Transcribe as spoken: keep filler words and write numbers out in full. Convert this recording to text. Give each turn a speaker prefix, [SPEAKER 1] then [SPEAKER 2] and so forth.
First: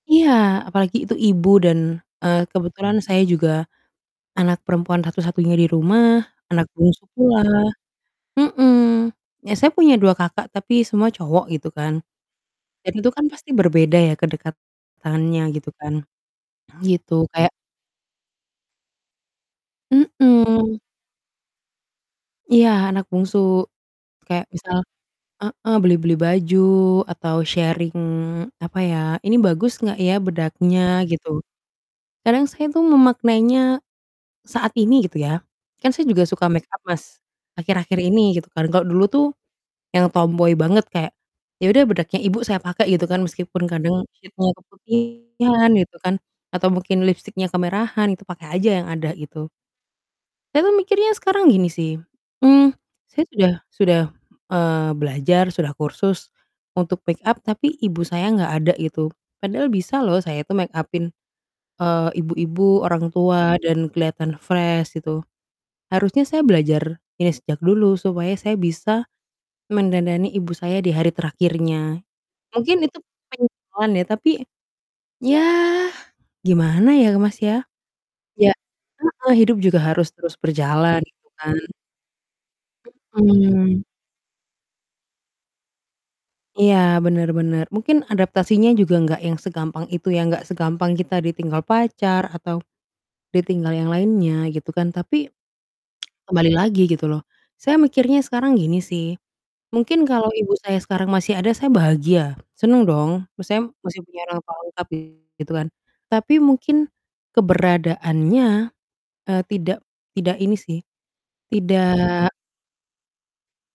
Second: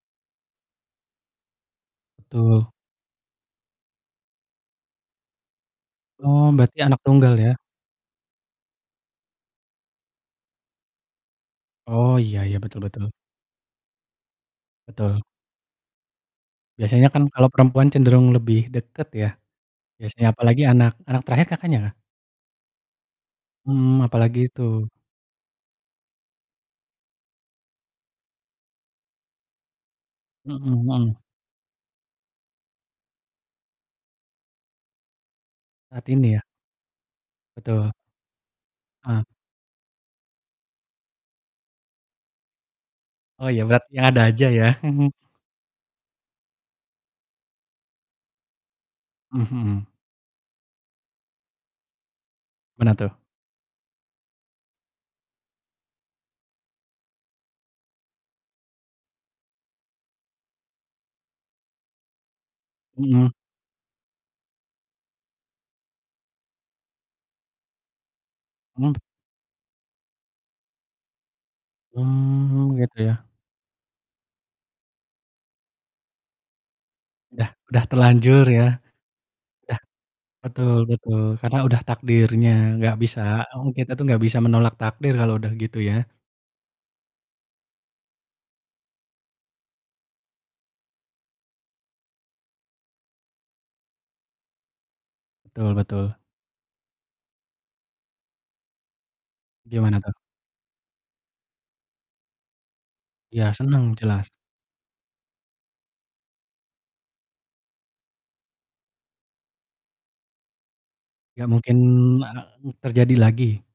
[SPEAKER 1] Iya, apalagi itu ibu dan, eee,
[SPEAKER 2] Betul.
[SPEAKER 1] kebetulan saya juga anak perempuan satu-satunya di rumah,
[SPEAKER 2] Oh,
[SPEAKER 1] anak
[SPEAKER 2] berarti anak
[SPEAKER 1] bungsu
[SPEAKER 2] tunggal
[SPEAKER 1] pula.
[SPEAKER 2] ya?
[SPEAKER 1] Mhm, ya saya punya dua kakak, tapi semua cowok gitu kan.
[SPEAKER 2] Oh, iya iya, betul
[SPEAKER 1] Dan itu
[SPEAKER 2] betul.
[SPEAKER 1] kan pasti berbeda ya
[SPEAKER 2] Betul.
[SPEAKER 1] kedekatannya gitu kan,
[SPEAKER 2] Biasanya
[SPEAKER 1] gitu.
[SPEAKER 2] kan kalau
[SPEAKER 1] Kayak
[SPEAKER 2] perempuan cenderung lebih deket ya, biasanya, apalagi
[SPEAKER 1] Mhm.
[SPEAKER 2] anak anak terakhir Kakaknya kah?
[SPEAKER 1] Iya, anak bungsu.
[SPEAKER 2] Hmm, apalagi
[SPEAKER 1] Kayak
[SPEAKER 2] itu.
[SPEAKER 1] misal heeh, beli-beli baju, atau sharing, apa ya, "Ini bagus enggak ya
[SPEAKER 2] Mhm
[SPEAKER 1] bedaknya?"
[SPEAKER 2] mhm.
[SPEAKER 1] Gitu. Kadang saya itu memaknainya saat ini gitu ya, kan saya
[SPEAKER 2] Saat
[SPEAKER 1] juga
[SPEAKER 2] ini ya?
[SPEAKER 1] suka make-up, Mas,
[SPEAKER 2] Betul.
[SPEAKER 1] akhir-akhir ini gitu kan, kalau dulu
[SPEAKER 2] Ah.
[SPEAKER 1] tuh yang tomboy banget, kayak ya udah bedaknya ibu saya pakai gitu kan
[SPEAKER 2] Oh ya,
[SPEAKER 1] meskipun
[SPEAKER 2] berarti
[SPEAKER 1] kadang
[SPEAKER 2] yang ada aja
[SPEAKER 1] shade-nya
[SPEAKER 2] ya?
[SPEAKER 1] keputihan gitu kan, atau mungkin lipstiknya kemerahan, itu pakai aja yang ada
[SPEAKER 2] Mmm,
[SPEAKER 1] gitu.
[SPEAKER 2] mhm.
[SPEAKER 1] Saya tuh mikirnya sekarang gini sih, mmm,
[SPEAKER 2] Mana tuh?
[SPEAKER 1] saya sudah sudah, eee, belajar, sudah kursus, untuk make-up, tapi ibu saya enggak ada gitu. Padahal bisa loh saya tuh make up-in, eee, ibu-ibu, orang
[SPEAKER 2] Mhm.
[SPEAKER 1] tua, dan kelihatan fresh gitu. Harusnya saya belajar ini sejak dulu supaya saya
[SPEAKER 2] Hmm.
[SPEAKER 1] bisa mendandani ibu saya di hari terakhirnya.
[SPEAKER 2] Hmm,
[SPEAKER 1] Mungkin
[SPEAKER 2] gitu
[SPEAKER 1] itu
[SPEAKER 2] ya?
[SPEAKER 1] penyesalan ya, tapi, ya, gimana ya, Mas,
[SPEAKER 2] Udah
[SPEAKER 1] ya.
[SPEAKER 2] udah terlanjur
[SPEAKER 1] Ya
[SPEAKER 2] ya?
[SPEAKER 1] heeh, hidup juga
[SPEAKER 2] Dah
[SPEAKER 1] harus terus
[SPEAKER 2] betul
[SPEAKER 1] berjalan
[SPEAKER 2] betul,
[SPEAKER 1] gitu kan?
[SPEAKER 2] karena udah takdirnya. Nggak bisa heeh,
[SPEAKER 1] Mhm.
[SPEAKER 2] kita tuh nggak bisa menolak takdir kalau udah gitu ya?
[SPEAKER 1] Iya, benar benar, mungkin adaptasinya juga enggak yang segampang itu ya, enggak segampang kita ditinggal pacar, atau ditinggal yang lainnya gitu kan, tapi
[SPEAKER 2] Betul betul.
[SPEAKER 1] kembali lagi gitu loh. Saya mikirnya sekarang gini sih,
[SPEAKER 2] Gimana
[SPEAKER 1] mungkin
[SPEAKER 2] tuh?
[SPEAKER 1] kalau ibu saya sekarang masih ada saya bahagia, senang dong,
[SPEAKER 2] Ya
[SPEAKER 1] maksudnya
[SPEAKER 2] senang,
[SPEAKER 1] masih punya
[SPEAKER 2] jelas.
[SPEAKER 1] orang tua lengkap gitu kan, tapi mungkin keberadaannya, eee, tidak tidak, ini sih,
[SPEAKER 2] Nggak mungkin, e
[SPEAKER 1] tidak
[SPEAKER 2] n terjadi lagi